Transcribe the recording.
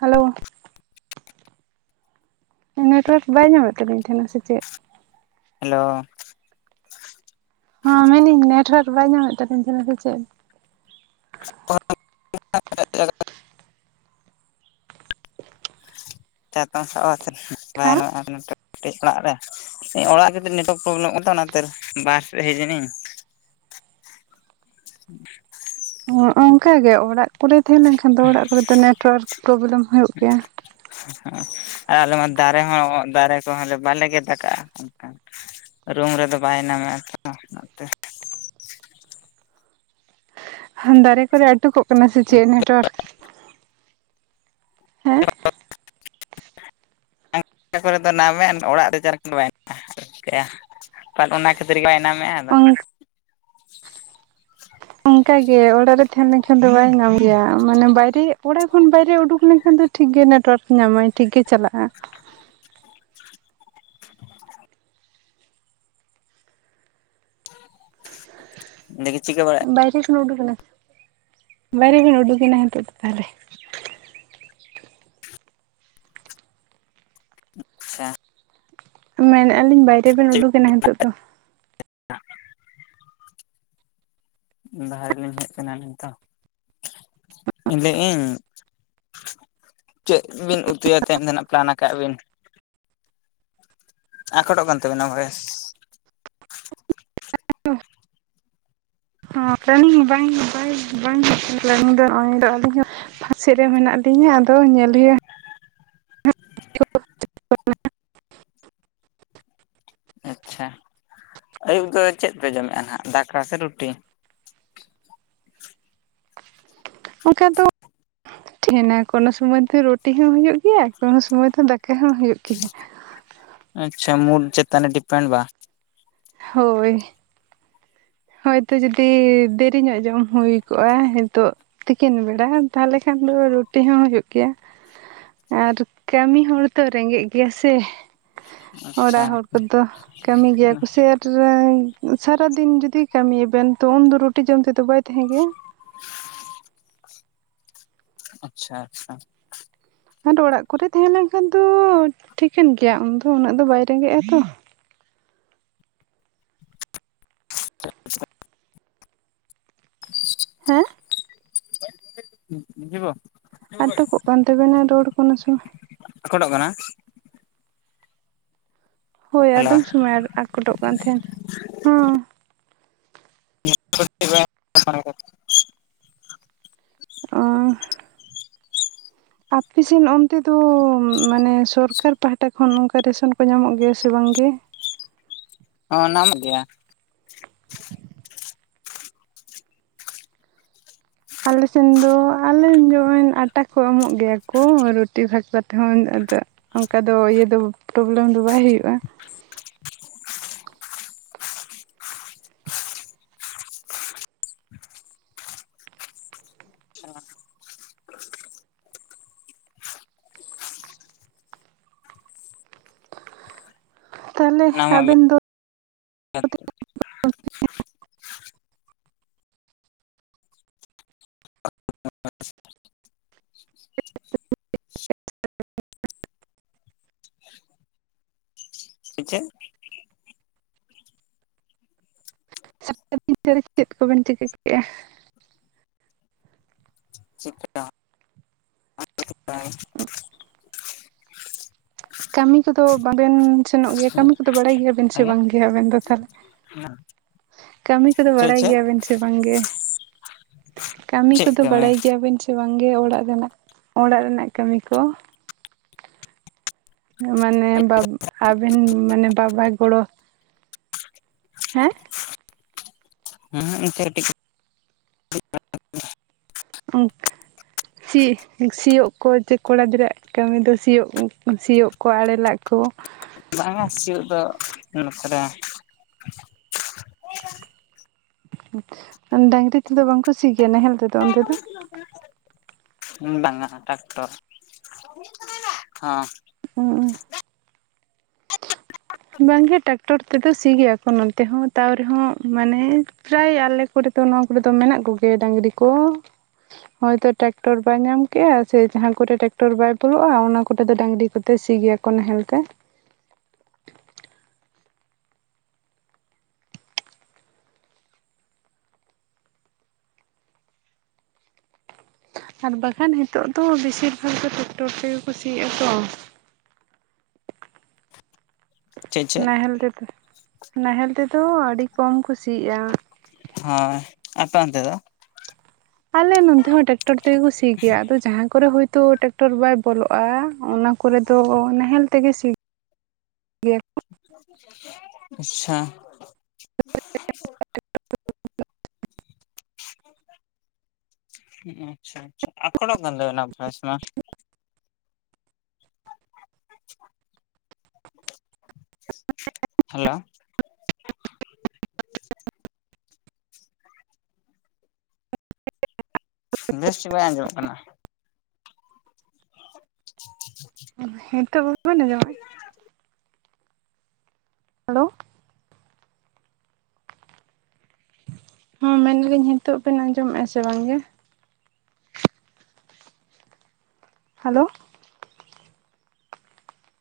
Hello network ᱵᱟᱭ ᱧᱟᱢᱮᱫ ᱛᱟᱹᱵᱤᱱ ᱛᱟᱦᱮᱸᱱᱟ ᱥᱮ ᱪᱮᱫ? ᱦᱮᱞᱳ ᱦᱮᱸ ᱢᱮᱱ ᱫᱤᱧ ᱱᱮᱴᱣᱟᱨᱠ ᱵᱟᱭ ᱧᱟᱢᱮᱫ ᱛᱟᱦᱮᱜ ᱥᱮ ᱪᱮᱫ? [unintelligible] ᱪᱟᱛᱷᱟᱢ ᱥᱟᱵ ᱠᱟᱛᱮ ᱵᱟᱭ ᱦᱮᱸ ᱧᱚᱜ-ᱟ ᱠᱟᱹᱴᱤᱡ ᱚᱲᱟᱜ ᱨᱮ᱾ ᱚᱲᱟᱜ ᱨᱮᱛ ᱱᱮᱴᱣᱟᱨᱠ ᱯᱨᱚᱵᱽᱞᱮᱢ ᱚᱱᱟᱛᱮᱨ ᱵᱟᱦᱟᱨ ᱥᱮᱫ ᱦᱮᱡ ᱤᱱᱟᱹᱧ᱾ ᱚᱱᱠᱟ ᱜᱮ ᱚᱲᱟᱜ ᱠᱚᱨᱮ ᱛᱟᱦᱮᱸ ᱞᱮᱱ ᱠᱷᱟᱱ ᱫᱚ ᱚᱲᱟᱜ ᱠᱚᱨᱮᱫᱚ ᱱᱮᱴᱣᱟᱨᱠ ᱯᱨᱚᱵᱽᱞᱮᱢ ᱦᱩᱭᱩᱜ ᱜᱮᱭᱟ᱾ ᱟᱨ ᱟᱞᱮ ᱢᱟ ᱫᱟᱨᱮ ᱦᱚᱸ ᱫᱟᱨᱮ ᱠᱚᱦᱚᱸ ᱵᱟᱞᱮ ᱜᱮᱫ ᱠᱟᱜ-ᱟ ᱚᱱᱠᱷᱟ᱾ ᱨᱩᱢ ᱨᱮᱫᱚ ᱵᱟᱭ ᱧᱟᱢᱮᱫ ᱟᱛᱚ ᱚᱱᱟᱛᱮ᱾ ᱫᱟᱨᱮ ᱠᱚᱨᱮ ᱟᱴᱚᱠᱚᱜ ᱠᱟᱱᱟ ᱥᱮ ᱪᱮᱫ ᱱᱮᱴᱣᱟᱨᱠ ᱦᱮᱸ᱾ [unintelligible] ᱠᱚᱨᱮ ᱫᱚ ᱱᱟᱢᱮ ᱚᱲᱟᱜᱨᱮ ᱪᱟ ᱠᱟᱛᱮ ᱵᱟᱭ ᱧᱟᱢᱮᱫ ᱪᱤᱠᱟᱭᱟ᱾ ᱛᱟᱦᱚᱞᱮ ᱚᱱᱟ ᱠᱷᱟᱹᱛᱤᱨ ᱜᱮ ᱵᱟᱭ ᱱᱟᱢᱮᱫ-ᱟ ᱟᱫᱚ᱾ ᱦᱮᱸ ᱚᱱᱠᱟᱜᱮ ᱚᱲᱟᱜ ᱨᱮ ᱛᱟᱦᱮᱸ ᱞᱮᱱᱠᱷᱟᱱ ᱫᱚ ᱵᱟᱭ ᱧᱟᱢ ᱜᱮᱭᱟ ᱢᱟᱱᱮ ᱵᱟᱭᱨᱮ ᱚᱲᱟᱜ ᱠᱷᱚᱱ ᱵᱟᱭᱨᱮ ᱩᱰᱩᱠ ᱞᱮᱱᱠᱷᱟᱱ ᱫᱚ ᱴᱷᱤᱠ ᱜᱮ ᱱᱮᱴᱳᱟᱨᱠ ᱧᱟᱢᱟᱭ ᱴᱷᱤᱠ ᱜᱮ ᱪᱟᱞᱟᱜ-ᱟ᱾ ᱱᱮᱜᱮ ᱪᱤᱠᱟᱹ ᱵᱟᱲᱟᱜ ᱵᱟᱭᱨᱮ ᱠᱷᱚᱱ ᱩᱰᱩᱠᱮᱱᱟ ᱵᱟᱭᱨᱮ ᱠᱷᱚᱱ ᱩᱰᱩᱠᱮᱱᱟ ᱦᱤᱛᱚᱜ ᱫᱚ ᱛᱟᱦᱚᱞᱮ᱾ ᱟᱪᱪᱷᱟ ᱢᱮᱱᱮᱜ ᱟᱹᱤᱧ ᱵᱟᱭᱨᱮᱵᱱ ᱪᱮᱫ ᱩᱰᱩᱠᱮᱱᱟ ᱱᱤᱛᱳ ᱫᱚ᱾ [unintelligible] ᱵᱟᱦᱟᱨ ᱨᱮᱞᱤᱧ ᱦᱮᱡ ᱟᱠᱟᱱᱟ ᱱᱤᱛᱚᱜ᱾ ᱤᱧ ᱞᱟᱹᱭ ᱤᱧ ᱪᱮᱫ ᱵᱤᱱ ᱩᱛᱩᱭᱟ ᱛᱮᱦᱮᱧ ᱫᱚᱱᱟ ᱯᱞᱟᱱ ᱟᱠᱟᱜ ᱟᱵᱤᱱ? ᱟᱠᱚᱴᱚᱜ ᱠᱟᱱ ᱛᱟᱵᱮᱱᱟ ᱵᱚᱭᱮᱥ᱾ ᱯᱮᱟᱱᱤᱝ ᱵᱟᱝ ᱵᱟᱝᱮᱱᱤᱝ [inaudible] ᱫᱚ ᱱᱚᱜᱚᱭ ᱟᱹᱰᱤ ᱡᱩᱨ ᱵᱟᱦᱟᱨ ᱥᱮᱜ ᱨᱮ ᱢᱮᱱᱟᱜ ᱞᱤᱧᱟ ᱟᱫᱚ ᱧᱮᱞ ᱦᱩᱭᱩᱜ-ᱟ᱾ [unintelligible] ᱟᱪᱪᱷᱟ ᱟᱹᱭᱩᱵ ᱫᱚ ᱪᱮᱫ ᱯᱮ ᱡᱚᱢᱮᱫ-ᱟ ᱱᱟᱦᱟᱜ ᱫᱟᱠᱟ ᱥᱮ ᱨᱩᱴᱤ? ᱚᱱᱠᱟ ᱫᱚ ᱦᱮᱱᱟ ᱠᱳᱱᱳ ᱥᱩᱚᱢᱚᱭ ᱫᱚ ᱨᱩᱴᱤ ᱦᱚᱸ ᱦᱩᱭᱩᱜᱭ ᱜᱮᱭᱟ ᱠᱳᱱᱳ ᱥᱩᱚᱢᱚᱭ ᱫᱚ ᱫᱟᱠᱟ ᱦᱚᱸ ᱦᱩᱭᱩᱜ ᱜᱮᱭᱟ᱾ ᱟᱪᱪᱷᱟ ᱢᱩᱞ ᱪᱮᱛᱟᱱᱮ ᱰᱤᱯᱮᱱᱰ ᱵᱟ ᱦᱳᱭ ᱦᱳᱭᱛᱚ ᱡᱩᱫᱤ ᱫᱮᱨᱤᱧᱚᱜ ᱡᱚᱢ ᱦᱩᱭ ᱠᱚᱜ-ᱟ ᱦᱤᱛᱚᱜ᱾ ᱛᱤᱠᱤᱱ ᱵᱮᱲᱟ ᱛᱟᱦᱚᱞᱮ ᱠᱷᱟᱱ ᱫᱚ ᱨᱩᱴᱤ ᱦᱚᱸ ᱦᱩᱭᱩᱜ ᱜᱮᱭᱟ᱾ ᱟᱨ ᱠᱟᱹᱢᱤ ᱦᱚᱲ ᱛᱚ ᱨᱮᱸᱜᱮᱡ ᱜᱮᱭᱟ ᱥᱮ᱾ ᱚᱲᱟᱜ ᱟᱪᱪᱷᱟ ᱦᱚᱲ ᱠᱚᱫᱚ ᱠᱟᱹᱢᱤ ᱜᱮᱭᱟ ᱠᱚ ᱥᱮᱴᱨᱮ ᱥᱟᱨᱟᱫᱤᱱ ᱡᱩᱫᱤ, ᱠᱟᱹᱢᱤᱭᱟ ᱵᱮᱱ ᱛᱚ ᱩᱱᱫᱚ ᱨᱩᱴᱤ ᱡᱚᱢ ᱛᱮᱫᱚ ᱵᱟᱭ ᱛᱟᱸᱦᱮ ᱜᱮᱭᱟ᱾ ᱟᱪᱪᱷᱟ ᱟᱪᱪᱷᱟ, ᱟᱨ ᱚᱲᱟᱜ ᱠᱚᱨᱮ ᱛᱟᱸᱦᱮ ᱞᱮᱱ ᱠᱷᱟᱱ ᱫᱚ ᱴᱷᱤᱠᱟᱹᱱ ᱜᱮᱭᱟ ᱩᱱᱫᱚ ᱩᱱᱟᱹᱜ ᱫᱚ ᱵᱟᱭ ᱨᱮᱸᱜᱮᱡᱽ ᱟᱛᱚ, [inaudible] ᱦᱮᱸ [inaudible] ᱟᱴᱚᱠᱚᱜ ᱠᱟᱱ ᱛᱟᱹᱵᱮᱱᱟ ᱨᱚᱲ ᱠᱚ ᱱᱟᱥᱮ, [inaudible] ᱦᱳᱭ ᱦᱮᱞᱳ ᱟᱫᱚᱢ ᱥᱚᱢᱚᱭ ᱟᱠᱚᱴᱚᱜ ᱠᱟᱱ ᱛᱟᱸᱦᱮᱱ ᱦᱚᱸ [inaudible] ᱚᱸᱻ ᱟᱯᱮᱥᱮᱱ ᱚᱱᱛᱮ ᱫᱚ ᱢᱟᱱᱮ ᱥᱚᱨᱠᱟᱨ ᱯᱟᱦᱴᱟ ᱠᱷᱚᱱ ᱱᱚᱝᱠᱟ ᱨᱮᱥᱚᱱ ᱠᱚ ᱧᱟᱢᱚᱜ ᱜᱮᱭᱟ ᱥᱮ ᱵᱟᱝᱜᱮ, ᱦᱚᱸ ᱧᱟᱢᱚᱜ ᱜᱮᱭᱟ᱾ ᱟᱞᱮᱥᱮᱱ ᱫᱚ ᱟᱞᱮ ᱡᱚᱜᱼᱚᱭ ᱟᱴᱟ ᱠᱚ ᱮᱢᱚᱜ ᱜᱮᱭᱟ ᱠᱚ ᱨᱩᱴᱤ ᱵᱷᱟᱠᱨᱟ ᱛᱮᱸᱦᱚ ᱟᱫᱚ᱾ ᱚᱱᱠᱟ ᱫᱚ ᱤᱭᱟᱹ ᱫᱚ ᱯᱨᱚᱵᱞᱮᱢ ᱫᱚ ᱵᱟᱭ ᱦᱩᱭᱩᱜᱼᱟ᱾ ᱛᱟᱦᱚᱞᱮ ᱧᱟᱢᱚᱜ ᱜᱮᱭᱟ ᱟᱵᱮᱱ ᱫᱚ, [inaudible] [inaudible] [inaudible] ᱨᱮ ᱪᱮᱫ ᱠᱚᱵᱮᱱ ᱪᱤᱠᱟᱹ ᱠᱮᱫᱼᱟ᱾ [inaudible] [inaudible] ᱠᱟᱹᱢᱤ ᱠᱚᱫᱚ ᱵᱟᱵᱮᱱ ᱥᱮᱱᱚᱜ ᱜᱮᱭᱟ, ᱠᱟᱹᱢᱤ ᱠᱚᱫᱚ ᱵᱟᱲᱟᱭ ᱜᱮᱭᱟᱵᱮᱱ ᱥᱮ ᱵᱟᱝ ᱜᱮ ᱟᱵᱮᱱ ᱫᱚ ᱛᱟᱦᱚᱞᱮ ᱾ ᱠᱟᱹᱢᱤ ᱠᱚᱫᱚ ᱪᱮᱫ ᱵᱟᱲᱟᱭ ᱪᱮᱫ ᱜᱮᱭᱟᱵᱮᱱ ᱥᱮ ᱵᱟᱝᱜᱮ, ᱠᱟᱹᱢᱤ ᱪᱮᱫ ᱠᱚᱫᱚ ᱠᱟᱹᱢᱤ ᱵᱟᱲᱟᱭ ᱜᱮᱭᱟᱵᱮᱱ ᱥᱮ ᱵᱟᱝᱜᱮ ᱚᱲᱟᱜ ᱨᱮᱱᱟᱜ ᱚᱲᱟᱜ ᱨᱮᱱᱟᱜ ᱠᱟᱹᱢᱤ ᱠᱚ, ᱢᱟᱱᱮ ᱵᱟ ᱟᱵᱮᱱ ᱢᱟᱱᱮ ᱵᱟᱵᱟ ᱜᱚᱲᱚ, ᱦᱮᱸ ᱦᱮᱸ ᱮᱱᱛᱮ ᱠᱟᱹᱴᱤᱡᱽ, ᱚᱱᱠᱟ ᱥᱤᱭᱳᱜ ᱠᱚ ᱡᱮ ᱠᱚᱲᱟ ᱜᱤᱫᱽᱨᱟᱹᱣᱟᱜ ᱠᱟᱹᱢᱤ ᱫᱚ ᱥᱤᱭᱳᱜ ᱥᱤᱭᱳᱜ, ᱠᱚ ᱟᱲᱮ ᱞᱟᱜ ᱠᱚ, ᱵᱟᱝ ᱟ ᱥᱤᱭᱳᱜ ᱫᱚ [inaudible] ᱰᱟᱝᱨᱤ ᱛᱮᱫᱚ ᱵᱟᱝᱠᱚ ᱥᱤ ᱜᱮᱭᱟ ᱱᱟᱦᱮᱞ ᱛᱮᱫᱚ ᱚᱱᱛᱮ ᱫᱚ, [inaudible] ᱦᱩᱸ ᱵᱟᱝ-ᱟ ᱴᱮᱠᱴᱚᱨ, ᱦᱩᱸᱻ ᱵᱟᱝᱜᱮ ᱴᱮᱠᱴᱚᱨ ᱛᱮᱫᱚ ᱥᱤ ᱜᱮᱭᱟ ᱠᱚ ᱱᱚᱱᱛᱮ ᱦᱚᱸ ᱛᱟᱣ ᱨᱮᱦᱚᱸ ᱢᱟᱱᱮ, ᱯᱨᱟᱭ ᱟᱞᱮ ᱠᱚᱨᱮ ᱫᱚ ᱱᱚᱣᱟ ᱠᱚᱨᱮ ᱫᱚ ᱢᱮᱱᱟᱜ ᱠᱚᱜᱮ ᱰᱟᱹᱝᱨᱤ ᱠᱚ, ᱦᱚᱭᱛᱚ ᱴᱮᱠᱴᱚᱨ ᱵᱟᱭ ᱧᱟᱢ ᱠᱮᱜᱼᱟ ᱥᱮ ᱡᱟᱦᱟᱸ ᱠᱚᱨᱮ ᱴᱮᱠᱴᱚᱨ ᱵᱟᱭ ᱵᱚᱞᱚᱜᱼᱟ ᱚᱱᱟ ᱠᱚᱨᱮ ᱫᱚ ᱰᱟᱹᱝᱨᱤ ᱠᱚᱛᱮ ᱥᱤ ᱜᱮᱭᱟ᱾ ᱠᱚ ᱱᱟᱦᱮᱞ ᱛᱮ, ᱟᱨ ᱵᱟᱠᱷᱟᱱ ᱱᱤᱛᱚᱜ ᱫᱚ ᱵᱮᱥᱤᱨ ᱵᱷᱟᱜ ᱜᱮ ᱴᱨᱟᱠᱴᱚᱨ ᱛᱮᱜᱮ ᱠᱩ ᱥᱤ ᱮᱫᱟ ᱛᱚ, ᱪᱮᱫ ᱪᱮᱫ ᱱᱟᱦᱮᱞ ᱛᱮᱫᱚ ᱱᱟᱦᱮᱞ ᱛᱮᱫᱚ ᱟᱹᱰᱤ ᱠᱚᱢ ᱠᱩ ᱥᱤ ᱮᱜ-ᱟ᱾ ᱦᱚᱸ ᱟᱯᱮ ᱚᱱᱛᱮ ᱫᱚ, ᱟᱞᱮ ᱱᱚᱛᱮ ᱦᱚᱸ ᱴᱮᱠᱴᱚᱨ ᱛᱮᱜᱮ ᱠᱚ ᱥᱤ ᱜᱮᱭᱟ ᱟᱫᱚ ᱡᱟᱸᱦᱟ ᱠᱚᱨᱮ ᱦᱳᱭᱛᱚ ᱴᱮᱠᱴᱚᱨ ᱵᱟᱭ ᱵᱚᱞᱚᱜᱼᱟ ᱚᱱᱟ, ᱠᱚᱨᱮ ᱫᱚ ᱱᱟᱦᱮᱞ ᱛᱮᱜᱮ ᱥᱤ ᱜᱮᱭᱟ ᱠᱚ, ᱟᱪᱪᱷᱟ, ᱟᱪᱪᱷᱟ ᱟᱪᱪᱷᱟ ᱟᱠᱚᱴᱚᱜ ᱠᱟᱱ ᱛᱟ. ᱵᱤᱱᱟ ᱵᱷᱚᱭᱮᱥ ᱢᱟ, ᱦᱮᱞᱳ [inaudible] ᱵᱮᱥ ᱴᱤᱠ ᱵᱟᱭ ᱟᱸᱡᱚᱢᱚᱜ ᱠᱟᱱᱟ [inaudible] ᱦᱮᱸᱛᱚᱜ ᱵᱟᱵᱮᱱ ᱟᱸᱡᱚᱢᱮᱜ - ᱟ ᱦᱮᱞᱳ ᱦᱚᱸ ᱢᱮᱱ ᱫᱟᱹᱞᱤᱧ ᱱᱤᱛᱚᱜ ᱵᱮᱱ ᱟᱸᱡᱚᱢᱮᱜᱼᱟ ᱥᱮ ᱵᱟᱝᱜᱮ ᱦᱮᱞᱳ